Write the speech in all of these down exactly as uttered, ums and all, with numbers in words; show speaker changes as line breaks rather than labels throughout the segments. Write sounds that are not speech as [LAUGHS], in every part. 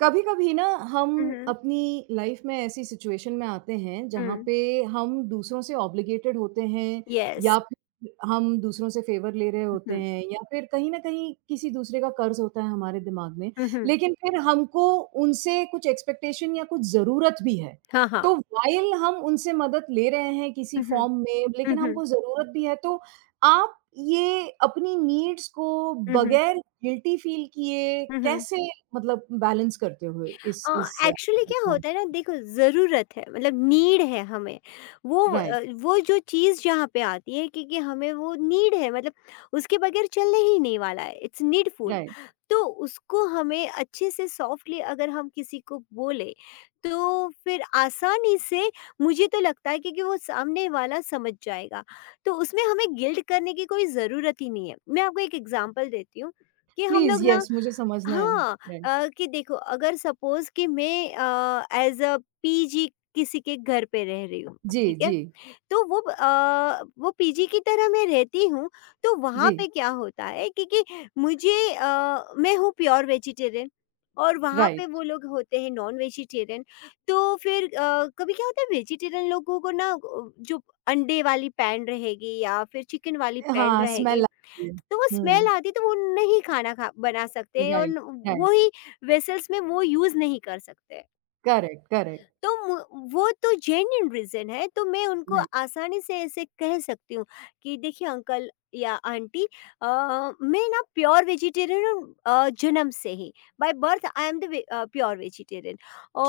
कभी कभी ना हम
Mhm,
अपनी लाइफ में ऐसी सिचुएशन में आते हैं जहाँ
mm,
पे हम दूसरों से ऑब्लिगेटेड होते हैं
yes,
या फिर हम दूसरों से फेवर ले रहे होते
mhm,
हैं या फिर कहीं ना कहीं किसी दूसरे का कर्ज होता है हमारे दिमाग में।
mhm,
लेकिन फिर हमको उनसे कुछ एक्सपेक्टेशन या कुछ ज़रूरत भी है।
haha,
तो वाइल हम उनसे मदद ले रहे हैं किसी
mhm,
फॉर्म में, लेकिन
mhm,
हमको ज़रूरत भी है, तो आप ये अपनी नीड्स को
mhm,
बगैर गिल्टी फील किए
mhm.
कैसे मतलब बैलेंस करते हुए इस इस अ,
एक्चुअली क्या
हाँ,
होता है ना देखो ज़रूरत है मतलब नीड है हमें वो
राइट,
अ, वो जो चीज़ जहाँ पे आती है क्योंकि हमें वो नीड है मतलब उसके बगैर चलने ही नहीं वाला है इट्स नीडफुल।
राइट।
तो उसको हमें अच्छे से सॉफ्टली अगर हम किसी को बोले तो फिर आसानी से मुझे तो लगता है क्योंकि वो सामने वाला समझ जाएगा। तो उसमें हमें गिल्ड करने की कोई ज़रूरत ही नहीं है। मैं आपको एक एग्जांपल देती हूँ कि हम लोग
प्लीज़
ना,
येस, मुझे समझना है।
हाँ
राइट।
अ, कि देखो अगर सपोज कि मैं अ, एज़ अ पीजी किसी के घर पे रह रही हूँ,
जी,
ठीक है?
जी,
तो वो अ, वो पीजी की तरह मैं रहती हूँ, तो वहाँ
जी,
पे क्या होता है क्योंकि मुझे अ, मैं हूँ प्योर वेजिटेरियन और वहाँ पे
राइट।
वो लोग होते हैं नॉन वेजिटेरियन। तो फिर अ, कभी क्या होता है वेजिटेरियन लोगों को ना अ, जो अंडे वाली पैन रहेगी या फिर चिकन वाली पैन
हाँ,
रहेगी
स्मेल आती है।
तो वो स्मेल
हुँ,
आती तो वो नहीं खाना खा बना सकते और
राइट,
न-
राइट।
वो ही वेसल्स में वो यूज़ नहीं कर सकते।
Correct, correct.
तो मु- वो तो जेन्यून रीज़न है तो मैं उनको
राइट,
आसानी से ऐसे कह सकती हूँ कि देखिए अंकल या आंटी, अ, मैं ना प्योर वेजिटेरियन हूँ अ, जन्म से ही, by birth I am the pure vegetarian.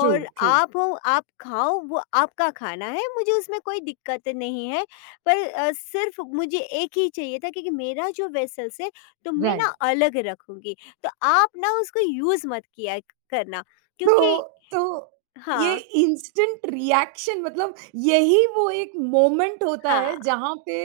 True, true,
आप हो आप खाओ वो आपका खाना है मुझे उसमें कोई दिक्कत नहीं है। पर अ, सिर्फ मुझे एक ही चाहिए था क्योंकि मेरा जो वेसल्स है तो मैं ना
राइट।
अलग रखूंगी, तो आप ना उसको यूज़ मत किया करना क्योंकि
तो तो ये
हाँ।
इंस्टेंट रिएक्शन, मतलब यही वो एक मोमेंट होता है
हाँ।
जहाँ पे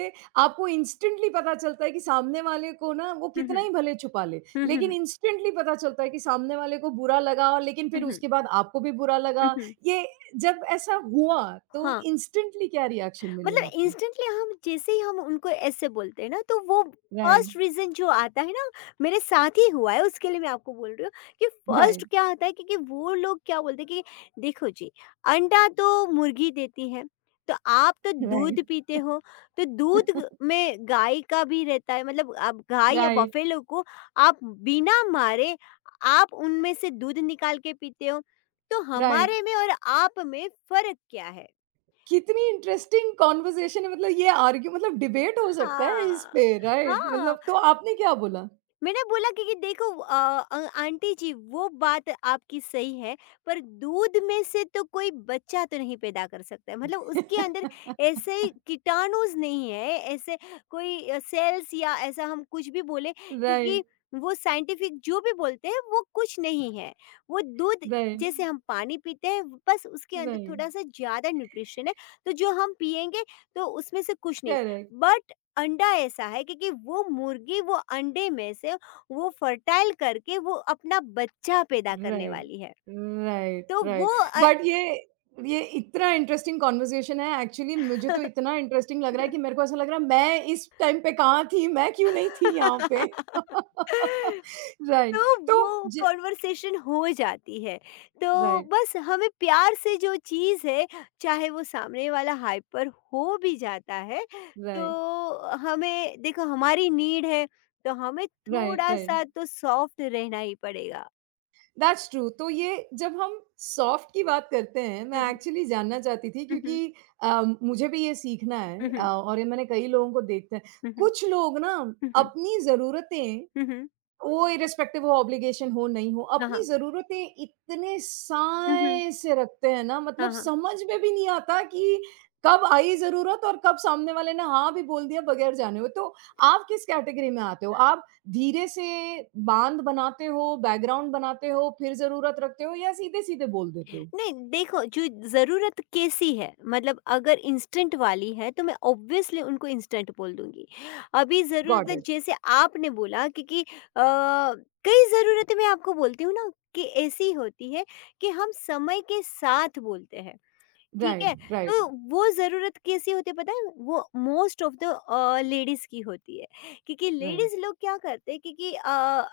आपको इंस्टेंटली पता चलता है कि सामने वाले को ना वो
हुँ, हुँ।
कितना ही भले छुपा ले,
हुँ, हुँ,
लेकिन
हुँ।
इंस्टेंटली पता चलता है कि सामने वाले को बुरा लगा, लेकिन
हुँ,
फिर
हुँ।
उसके बाद आपको भी बुरा
हुँ,
लगा।
हुँ।
ये जब ऐसा हुआ तो
हाँ,
इंस्टेंटली क्या रिएक्शन मिले
मतलब
आपको?
इंस्टेंटली हम जैसे ही हम उनको ऐसे बोलते हैं ना तो वो
राइट,
फर्स्ट रीजन जो आता है ना, मेरे साथ ही हुआ है उसके लिए मैं आपको बोल रही हूँ कि फर्स्ट
राइट,
क्या आता है क्योंकि वो लोग क्या बोलते हैं कि देखो जी, अंडा तो मुर्गी देती है तो आप तो दूध
राइट।
पीते हो, तो दूध
[LAUGHS]
में गाय का भी रहता है मतलब आप गाय या
राइट,
बफेलो को आप बिना मारे आप उनमें से दूध निकाल के पीते हो, तो
राइट।
हमारे में और आप में फर्क क्या है।
कितनी इंटरेस्टिंग कॉन्वर्सेशन है, मतलब ये आर्ग्यू, मतलब डिबेट हो सकता है इस
हाँ,
पे, राइट।
हाँ,
मतलब तो आपने क्या बोला?
मैंने बोला कि कि देखो अ अ, आंटी जी वो बात आपकी सही है, पर दूध में से तो कोई बच्चा तो नहीं पैदा कर सकता है। मतलब उसके अंदर
[LAUGHS]
ऐसे कीटाणुज़ नहीं है, ऐसे कोई अ, सेल्स या ऐसा हम कुछ भी बोले क्योंकि
राइट,
वो साइंटिफिक जो भी बोलते हैं वो कुछ नहीं है। वो दूध
राइट,
जैसे हम पानी पीते हैं, बस उसके अंदर
राइट,
थोड़ा-सा ज़्यादा न्यूट्रिशन है, तो जो हम पिएँगे तो उसमें से कुछ नहीं।
करेक्ट,
बट अंडा ऐसा है क्योंकि वो मुर्गी वो अंडे में से वो फर्टाइल करके वो अपना बच्चा पैदा करने
राइट,
वाली है।
राइट,
तो वो
राइट।
अ
बट ये ये इतना इंटरेस्टिंग कॉन्वर्सेशन है एक्चुअली, मुझे तो इतना इंटरेस्टिंग लग रहा है कि मेरे को ऐसा लग रहा है मैं इस टाइम पे कहाँ थी? मैं क्यों नहीं थी यहाँ पे?
[LAUGHS]
[LAUGHS]
तो
राइट। तो
वो
ज
कन्वर्सेशन हो जाती है। तो
राइट,
बस हमें प्यार से जो चीज़ है, चाहे वो सामने वाला हाइपर हो भी जाता है,
राइट,
तो हमें देखो हमारी नीड है, तो हमें
राइट, राइट।
थोड़ा-सा तो सॉफ्ट रहना ही पड़ेगा।
That's true. तो ये जब हम सॉफ्ट की बात करते हैं,
हुँ,
मैं
हुँ।
एक्चुअली जानना चाहती थी
हुँ, हुँ।
क्योंकि अ, मुझे भी ये सीखना
हुँ,
है अ,
हुँ।
और ये मैंने कई लोगों को देखा है।
हुँ, हुँ।
कुछ लोग ना
हुँ, हुँ।
अपनी ज़रूरतें,
हुँ, हुँ।
वो इर्रेस्पेक्टिव, वो ऑब्लिगेशन हो, नहीं हो,
हाँ,
अपनी
हाँ।
ज़रूरतें इतने
हुँ, हुँ।
साएँ से रखते हैं ना,
हाँ,
मतलब
हाँ।
समझ में भी नहीं आता कि कब आई ज़रूरत और कब सामने वाले ने हाँ भी बोल दिया बगैर जाने हुए। तो आप किस कैटेगरी में आते हो? आप धीरे से बाँध बनाते हो, बैकग्राउंड बनाते हो, फिर ज़रूरत रखते हो या सीधे-सीधे बोल देते हो?
नहीं, देखो जो ज़रूरत कैसी है, मतलब अगर इंस्टेंट वाली है तो मैं ऑब्वियसली उनको इंस्टेंट बोल दूँगी। अभी ज़रूरत
गॉट
है
इट।
जैसे आपने बोला क्योंकि अ, कई ज़रूरतें मैं आपको बोलती हूँ ना कि ऐसी होती है कि हम समय के साथ बोलते हैं। ठीक
राइट,
है,
राइट,
तो वो ज़रूरत कैसी होती है पता है? वो most of the uh, ladies की होती है, क्योंकि
राइट।
लेडीज़ लोग क्या करते हैं क्योंकि अ,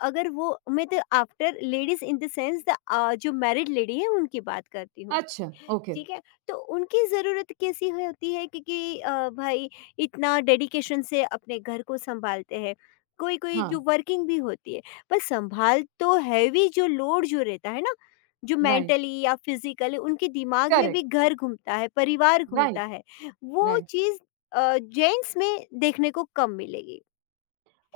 अगर वो, मैं तो after ladies in the sense the uh, जो मैरिड लेडी है उनकी बात करती हूँ।
अच्छा, ओके।
ठीक है? तो उनकी ज़रूरत कैसी हो- होती है क्योंकि अ, भाई इतना डेडिकेशन से अपने घर को सँभालते हैं। कोई-कोई
हाँ,
जो वर्किंग भी होती है, पर सँभाल तो हैवी जो लोड जो रहता है ना, जो
राइट।
मेंटली या फिजिकली उनके दिमाग में भी
करेक्ट।
घर घूमता है, परिवार घूमता
राइट,
है। वो
राइट।
चीज़ अ, जेंट्स में देखने को कम मिलेगी,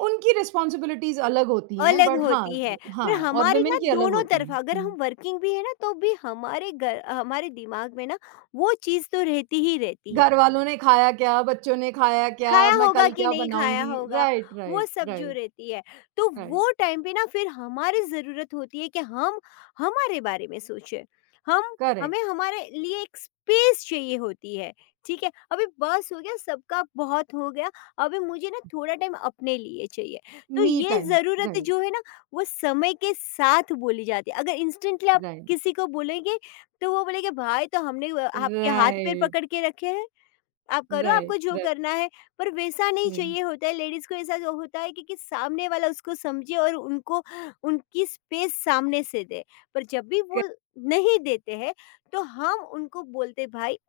उनकी रिस्पॉन्सिबिलिटीज़ अलग होती हैं,
अलग
बट हाँ
होती है। पर
हाँ, और
हमारी ना
वुमेन की अलग
दोनों
होती हैं।
तरफ़ अगर हम
हुँ,
वर्किंग भी है ना तो भी हमारे घर हमारे दिमाग में ना वो चीज़ तो रहती ही रहती है।
घर वालों ने खाया क्या? बच्चों ने खाया क्या?
खाया
मैं
होगा
कल
कि
क्या
नहीं खाया
बनाऊँगी?
होगा,
राइट,
वो
राइट,
सब जो
राइट,
रहती है। तो
राइट,
वो टाइम पे ना फिर हमारी ज़रूरत होती है कि हम हमारे बारे में सोचें। हम
करेक्ट,
हमें हमारे लिए एक स्पेस चाहिए होती है, ठीक है? अभी बस हो गया, सबका बहुत हो गया, अभी मुझे ना थोड़ा टाइम अपने लिए चाहिए। तो
मी
ये
टाइम,
ज़रूरत
राइट,
जो है ना, वो समय के साथ बोली जाती है। अगर इंस्टेंटली आप
राइट,
किसी को बोलेंगे, तो वो बोलेंगे, "भाई, तो हमने अ, आपके हाथ-पैर
राइट,
पकड़ के रखे हैं।" आप करो आपको
राइट,
जो
राइट,
करना है, पर वैसा नहीं
राइट।
चाहिए होता है लेडीज़ को। ऐसा जो होता है कि, कि सामने वाला उसको समझे और उनको उनकी स्पेस सामने से दे। पर जब भी वो नहीं देते हैं, तो हम उनको बोलते, भाई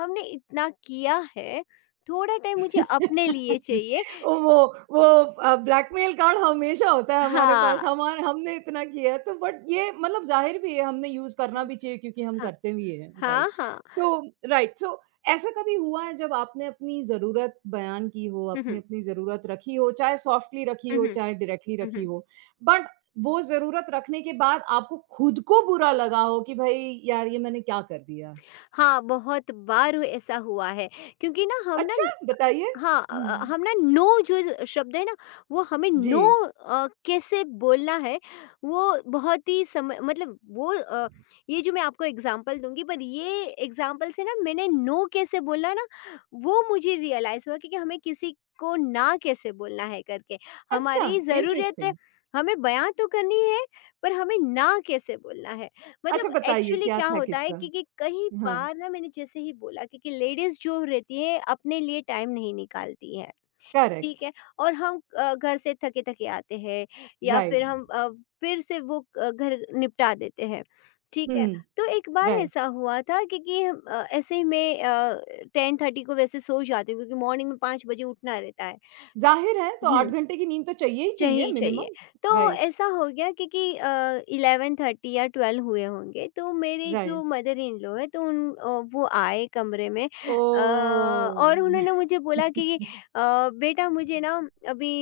हमने इतना किया है, थोड़ा टाइम मुझे
[LAUGHS]
अपने लिए चाहिए।
वो वो अ, ब्लैकमेल कार्ड हमेशा होता है हमारे पास,
हाँ।
हमार हमने इतना किया है तो। बट ये मतलब ज़ाहिर भी है, हमने यूज़ करना भी चाहिए क्योंकि हम
हाँ,
करते भी हैं, राइट।
हाँ, हाँ।
तो राइट, सो ऐसा कभी हुआ है जब आपने अपनी ज़रूरत बयान की हो,
हुँ,
आपने
हुँ।
अपनी ज़रूरत रखी हो, चाहे सॉफ्टली रखी
हुँ,
हो,
हुँ।
चाहे डायरेक्टली
हुँ,
रखी
हुँ।
हो, बट वो ज़रूरत रखने के बाद आपको खुद को बुरा लगा हो कि भई यार ये मैंने क्या कर दिया?
हाँ, बहुत बार ऐसा हुआ है क्योंकि ना हम ना,
अच्छा, बताइए?
हाँ अ, अ,
हुँ।
हम ना, नो जो ज- शब्द है ना, वो हमें
जी।
नो अ, कैसे बोलना है वो बहुत ही समय मतलब वो अ, ये जो मैं आपको एग्जांपल दूंगी, पर ये एग्जांपल से ना मैंने नो कैसे बोलना ना वो मुझे रियलाइज हुआ कि, कि हमें किसी को ना कैसे बोलना है करके,
अच्छा,
हमारी ज़रूरत है
इंटरेस्टिंग।
हमें बयां तो करनी है पर हमें ना कैसे बोलना है।
अच्छा
मतलब
बताइए
एक्चुअली
क्या
क्या
था
होता है
किस्सा?
कि, कि कई
हाँ,
बार ना मैंने जैसे ही बोला कि, कि लेडीज जो रहती है अपने लिए टाइम नहीं निकालती है,
करेक्ट,
ठीक है, और हम अ, घर से थके थके आते हैं या फिर
राइट,
हम अ, फिर से वो अ, घर निपटा देते हैं, ठीक है।
हुँ,
तो एक बार
राइट।
ऐसा हुआ था क्योंकि ऐसे ही मैं टेन थर्टी को वैसे सो जाती हूँ क्योंकि मॉर्निंग में पाँच बजे उठना रहता
ज़ाहिर है, तो आठ
है,
घंटे की नींद तो चाहिए ही चाहिए
चाहिए चाहिए।
मिनिमम,
तो
राइट,
ऐसा हो गया क्योंकि अ, इलेवन थर्टी या ट्वेल्व हुए होंगे तो मेरे जो
राइट।
मदर इन लॉ हैं तो उन अ, वो आए कमरे में, अ, और
ओह!
उन्होंने मुझे बोला कि अ, "बेटा मुझे ना अभी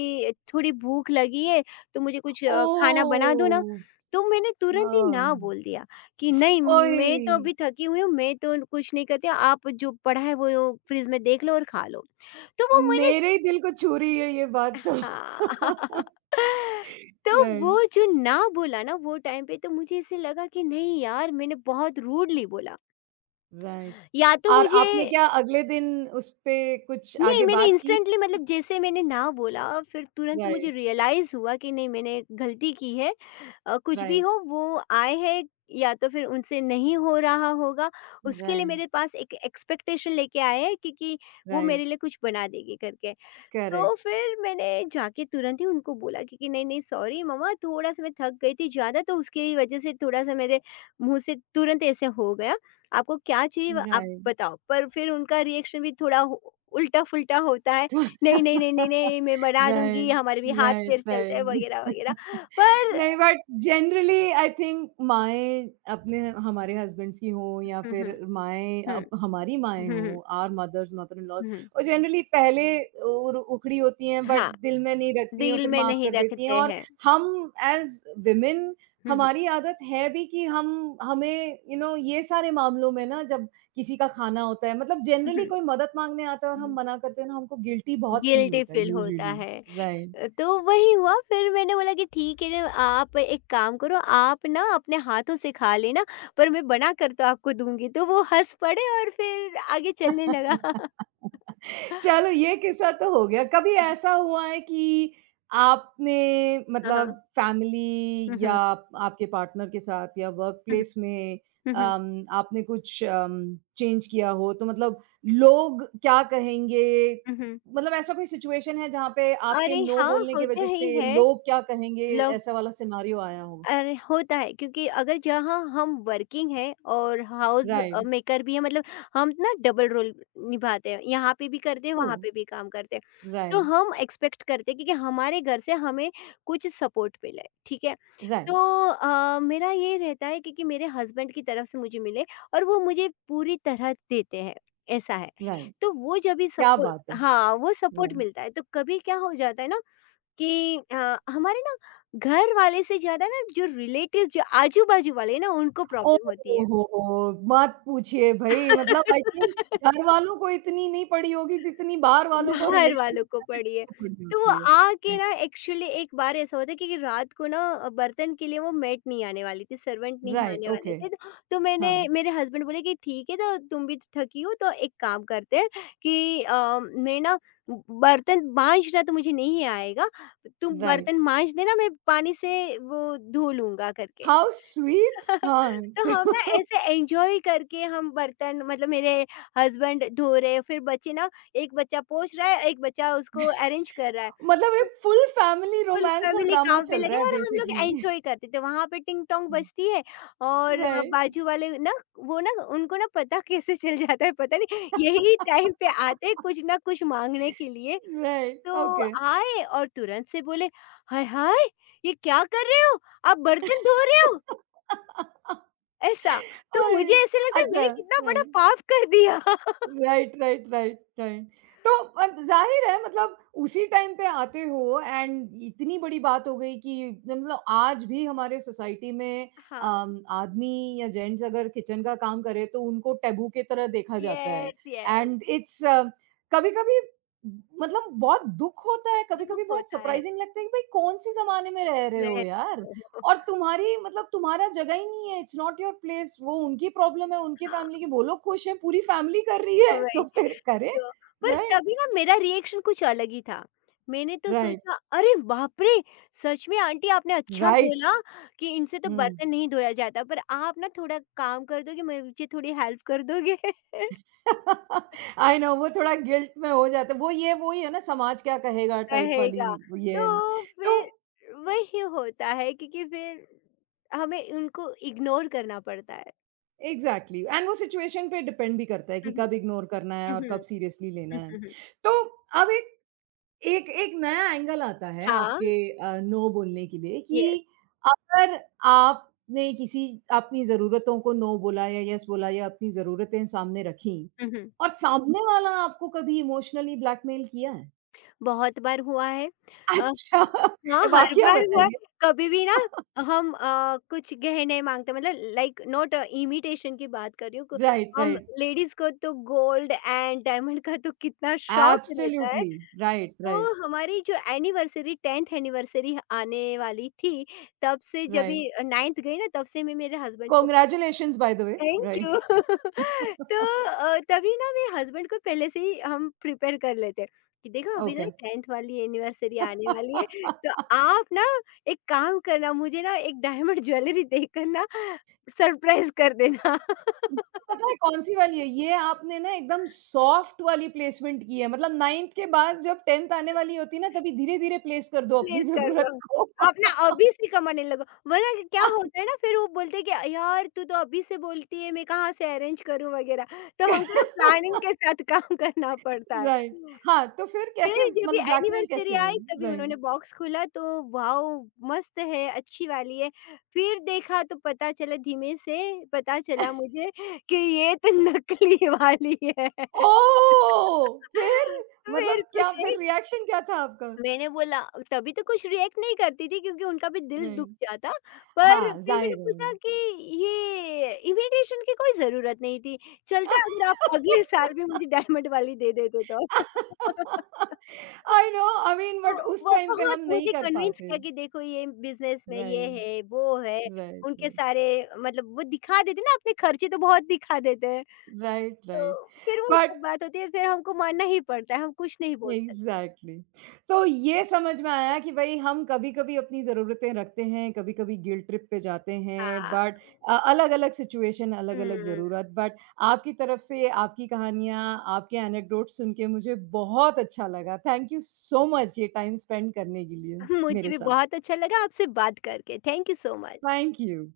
थोड़ी भूख लगी है तो मुझे कुछ अ, खाना बना दो ना।"
ओह!
तो मैंने
[LAUGHS]
तुरंत ही
हाँ,
ना बोल दिया कि नहीं
ओए!
मैं तो अभी थकी हुई हूँ, मैं तो कुछ नहीं करती, आप जो पड़ा है वो फ्रिज में देख लो और खा लो। तो वो मैंने,
मेरे ही दिल को छू रही है ये बात तो।
हाँ
[LAUGHS]
[LAUGHS] तो वो
राइट,
जो ना बोला ना वो टाइम पे तो मुझे ऐसे लगा कि नहीं यार मैंने बहुत रूडली बोला
राइट।
या तो
और आपने
मुझे,
क्या अगले दिन उसपे कुछ
नहीं
आगे
मैंने
बात की?
इंस्टेंटली मतलब जैसे मैंने ना बोला फिर तुरंत मुझे
राइट,
रियलाइज हुआ कि नहीं मैंने गलती की है, अ, कुछ भी
राइट,
हो वो आए है या तो फिर उनसे नहीं हो रहा होगा उसके लिए
राइट,
मेरे पास एक एक्सपेक्टेशन लेके आए हैं क्योंकि वो
राइट,
मेरे लिए कुछ बना देगी करके। तो
करेक्ट,
फिर मैंने जाके तुरंत ही उनको बोला कि, कि नहीं नहीं सॉरी मम्मा, थोड़ा-सा मैं थक गई थी ज़्यादा तो उसकी वजह से थोड़ा-सा मेरे मुँह से तुरंत ऐसे हो गया। आपको क्या चाहिए व आप
राइट।
बताओ। पर फिर उनका रिएक्शन भी थोड़ा हो उल्टा-फुल्टा होता है। नहीं, नहीं, नहीं, नहीं,
[LAUGHS]
नहीं मैं बना दूँगी
Right,
हमारे भी
right,
हाथ-पैर चलते हैं
right.
वगैरह, वगैरह।
[LAUGHS]
पर
नहीं, बट जनरली आई थिंक माएँ, अपने हमारे हस्बैंड्स की हों या
हुँ, हुँ,
फिर माएँ,
हुँ,
अब हमारी माएँ
हुँ, हुँ,
हों, our mothers, mother in laws,
हुँ,
वो जनरली पहले उर उखड़ी होती हैं, बट
हाँ,
दिल में नहीं रखती हैं और
दिल
फिर
में
माफ़
नहीं
कर देती हैं।
रखते
और
हैं।
हम एज़ वुमेन,
हुँ, हुँ,
हमारी आदत है भी कि हम हमें, यू नो, ये सारे मामलों में ना, जब किसी का खाना होता है मतलब
हुँ,
जनरली
हुँ,
कोई मदद माँगने आता है और हम
हुँ।
मना करते हैं ना, हमको गिल्टी बहुत फ़ील
गिल्टी
होता है
फील होता
यूजुअली,
है।
राइट।
तो वही हुआ फिर मैंने बोला कि ठीक है ना आप एक काम करो आप ना अपने हाथों से खा लेना पर मैं बना कर तो आपको दूंगी। तो वो हंस पड़े और फिर आगे चलने लगा। [LAUGHS]
[LAUGHS] चलो ये किस्सा तो हो गया। कभी ऐसा हुआ है कि आपने
हाँ,
मतलब
हाँ,
फैमिली
हम्म,
या
हम्म,
आपके पार्टनर के साथ या वर्क प्लेस में
हम्म,
अम, आपने कुछ अम, चेंज किया हो तो मतलब लोग क्या कहेंगे?
हम्म, हम्म।
मतलब ऐसा कोई सिचुएशन है जहाँ पे आपके
अरे
नो
हाँ
बोलने की
होता
वज़ह
ही
से
है,
लोग क्या कहेंगे?
लोग,
ऐसा वाला सिनेरियो आया हो?
अरे होता है क्योंकि अगर जहाँ हम वर्किंग है और हाउस
राइट,
मेकर भी है मतलब हम ना डबल रोल निभाते हैं, यहाँ पे भी करते हैं
ट्रू,
वहाँ पे भी काम करते हैं। तो
राइट,
हम एक्सपेक्ट करते हैं क्योंकि हमारे घर से हमें कुछ सपोर्ट मिले, ठीक है। तो
राइट,
अ, मेरा ये रहता है क्योंकि मेरे हस्बैंड की तरफ से मुझे मिले और वो मुझे पूरी तरह देते हैं, ऐसा है।
राइट।
तो वो जब भी
क्या
सपोर्ट,
बात है!
हाँ वो सपोर्ट मिलता है तो कभी क्या हो जाता है ना कि अ, हमारे ना घर वाले से ज़्यादा ना जो रिलेटिव्स जो आजू-बाजू वाले हैं ना उनको
ओह
प्रॉब्लम होती है।
हो, हो! मत पूछिए भई, मतलब आई थिंक
[LAUGHS]
घर वालों को इतनी नहीं पड़ी होगी जितनी बाहर वालों को,
बाहर
रिलेशन,
वालों को पड़ी
रिलेटिव्स
है।
को पड़ी
तो वो
होती है।
आके
जी,
ना एक्चुअली एक बार ऐसा होता है कि कि रात को ना अ, बर्तन के लिए वो मेड नहीं आने वाली थी, सर्वेंट नहीं आने
राइट,
[LAUGHS] वाले
ओके,
थे। तो तो मैंने,
हाँ,
मेरे हस्बैंड बोले कि ठीक है तो तुम भी थकी हो तो एक काम करते हैं कि अ, मैं ना बर्तन मांजना तो मुझे नहीं आएगा, तुम
राइट।
बर्तन मांज देना मैं पानी से वो धो लूँगा करके।
हाउ स्वीट,
[LAUGHS]
हाँ।
तो हम ना ऐसे एंजॉय करके हम बर्तन, मतलब मेरे हस्बैंड धो रहे हैं, फिर बच्चे ना एक बच्चा पोंछ रहा है, एक बच्चा उसको अरेंज कर रहा है।
[LAUGHS] मतलब
तो
एक फुल फैमिली
फुल
रोमांस और
फैमिली
ड्रामा
काम पे
चल
लगे
रहा है
और हम लोग
बेसिकली।
एंजॉय करते थे। वहाँ पे टिंग-टोंग बजती है और
राइट।
बाजू वाले ना, वो ना उनको ना पता [LAUGHS] कैसे चल जाता है पता नहीं यही टाइम पे आते हैं कुछ ना कुछ माँगने के लिए।
राइट,
तो
ओके।
आए और तुरंत से बोले, "हाय, हाय! ये क्या कर रहे हो? आप बर्तन धो रहे हो?"
[LAUGHS]
ऐसा, तो
ओए!
मुझे ऐसे लगता है
अच्छा,
मैंने कितना बड़ा
राइट।
पाप कर दिया। [LAUGHS]
Right, right, right, right. तो अब ज़ाहिर है, मतलब उसी टाइम पे आते हो, एंड इतनी बड़ी बात हो गई कि मतलब आज भी हमारे सोसाइटी में
हाँ,
अम, आदमी या जेंट्स अगर किचन का काम करे तो उनको टैबू की तरह देखा जाता है,
यस, यस,
एंड इट्स कभी-कभी मतलब बहुत दुःख होता है,
दुःख
कभी-कभी बहुत
होता है।
सरप्राइज़िंग लगता है कि भाई कौन-से ज़माने में रह रहे हो
रह
यार? और तुम्हारी मतलब तुम्हारा जगह ही नहीं है, इट्स नॉट योर प्लेस। वो उनकी प्रॉब्लम है, उनकी फैमिली
हाँ,
की, वो लोग खुश हैं, पूरी फैमिली कर रही है, [LAUGHS]
वही,
तो फिर करें,
तो पर
राइट?
तभी ना मेरा रिएक्शन कुछ अलग ही था। मैंने तो
राइट,
सोचा अरे बाप रे! सच में आंटी आपने अच्छा
राइट,
बोला कि इनसे तो
हुँ।
बर्तन नहीं धोया जाता, पर आप ना थोड़ा काम कर दोगे, मुझे थोड़ी हेल्प कर दोगे? [LAUGHS]
[LAUGHS] आई नो, वो थोड़ा गिल्ट में हो जाता है, वो ये वो ही है ना, समाज क्या कहेगा टाइप वाली।
रहेगा।
वो ये
तो
तो
फिर वही होता है क्योंकि फिर हमें उनको इग्नोर करना पड़ता है।
एग्ज़ैक्टली, एंड वो सिचुएशन पे डिपेंड भी करता है कि
हुँ, हुँ।
कब इग्नोर करना है
हुँ,
और कब
हुँ।
सीरियसली लेना
हुँ,
है।
हुँ, हुँ।
तो अब एक एक एक नया एंगल आता है
हाँ,
आपके अ, नो बोलने के लिए
येस।
कि अगर आपने किसी अपनी ज़रूरतों को नो बोला या येस बोला या अपनी ज़रूरतें सामने रखीं
हुँ, हुँ।
और सामने वाला आपको कभी इमोशनली ब्लैकमेल किया है?
बहुत बार हुआ है। अ,
अच्छा,
हाँ,
[LAUGHS] ये
[LAUGHS] हर
वाकया
बार हुआ है।
बताइए।
कभी भी ना
[LAUGHS]
हम अ, कुछ गहने माँगते हैं मतलब लाइक नॉट इमिटेशन की बात कर रही हूँ। क
राइट,
हम
राइट।
लेडीज़ को तो गोल्ड एंड डायमंड का तो कितना शौक रहता है।
एब्सोल्यूटली। राइट, राइट,
तो हमारी जो एनिवर्सरी, टेंथ एनिवर्सरी आने वाली थी, तब से जभी
राइट।
नाइंथ गई ना तब से मैं मेरे हस्बैंड को,
congratulations by the way.
Thank you
right.
[LAUGHS] तो
[LAUGHS]
अ, तभी ना मैं हस्बैंड को पहले से ही हम प्रिपेयर कर लेते हैं कि देखो अभी ना
ओके।
टेंथ वाली एनिवर्सरी आने वाली है, तो
[LAUGHS]
आप ना एक काम करना मुझे ना एक डायमंड ज्वेलरी देकर ना सरप्राइज कर देना।
पता है
[LAUGHS]
कौन-सी वाली है? ये आपने ना एकदम सॉफ्ट वाली प्लेसमेंट की है। मतलब नाइंथ के बाद जब टेंथ आने वाली होती है ना, तभी धीरे-धीरे प्लेस कर दो अपनी
प्लीज़ कर
ज़रूरत
दो।
को।
आप ना अभी से कमाने लगो, वरना क्या
[LAUGHS]
होता है ना फिर वो बोलते हैं कि यार तू तो अभी से बोलती है मैं कहाँ से अरेंज करूँ वगैरह। तो हमको ना प्लानिंग के साथ [LAUGHS] काम करना पड़ता है।
राइट। हाँ, तो फिर कैसे,
फिर जब भी
मतलब ब्लैकमेल
एनिवर्सरी
कैसे हुआ?
आई तभी उन्होंने
राइट।
बॉक्स खोला तो वॉव! मस्त है, अच्छी वाली है। फिर देखा तो पता चला धीमे से पता चला
[LAUGHS]
मुझे कि ये तो नकली वाली है।
ओह! फिर
[LAUGHS] फिर
मतलब क्या,
कुछ नहीं,
फिर रिएक्शन क्या था आपका?
मैंने बोला, तभी तो कुछ रिएक्ट नहीं करती थी क्योंकि उनका भी दिल दुख
राइट।
जाता। पर
हाँ,
फिर मैंने
ज़ाहिर है।
पूछा कि ये इमिटेशन की कोई ज़रूरत नहीं थी, चलता अगर आप अगले
[LAUGHS]
साल में मुझे डायमंड वाली दे देते तो। [LAUGHS]
आई नो, आई मीन,
तो
बट उस
वो
टाइम पे
बहुत
हम नहीं
मुझे
कर
कन्विंस
पाते।
किया कि देखो ये बिज़नेस में ये
राइट।
है, वो है,
राइट,
उनके
राइट,
सारे, मतलब वो दिखा देते हैं ना अपने खर्चे तो बहुत दिखा देते हैं,
राइट, राइट
तो फिर वो
बट
सब बात होती है फिर हमको मानना ही पड़ता है, हम कुछ नहीं बोल सकते।
एग्जैक्टली। तो ये समझ में आया कि भाई हम कभी कभी अपनी ज़रूरतें रखते हैं, कभी कभी गिल्ड ट्रिप पे जाते हैं,
हाँ।
बट अलग अलग सिचुएशन, अलग अलग
हुँ।
ज़रूरत। बट आपकी तरफ से आपकी कहानियाँ, आपके एनेक्डोट सुन के मुझे बहुत अच्छा लगा। थैंक यू सो मच ये टाइम स्पेंड करने के लिए
[LAUGHS] मुझे
मेरे
भी
साथ।
बहुत अच्छा लगा आपसे बात करके। Thank you so much.
Thank you.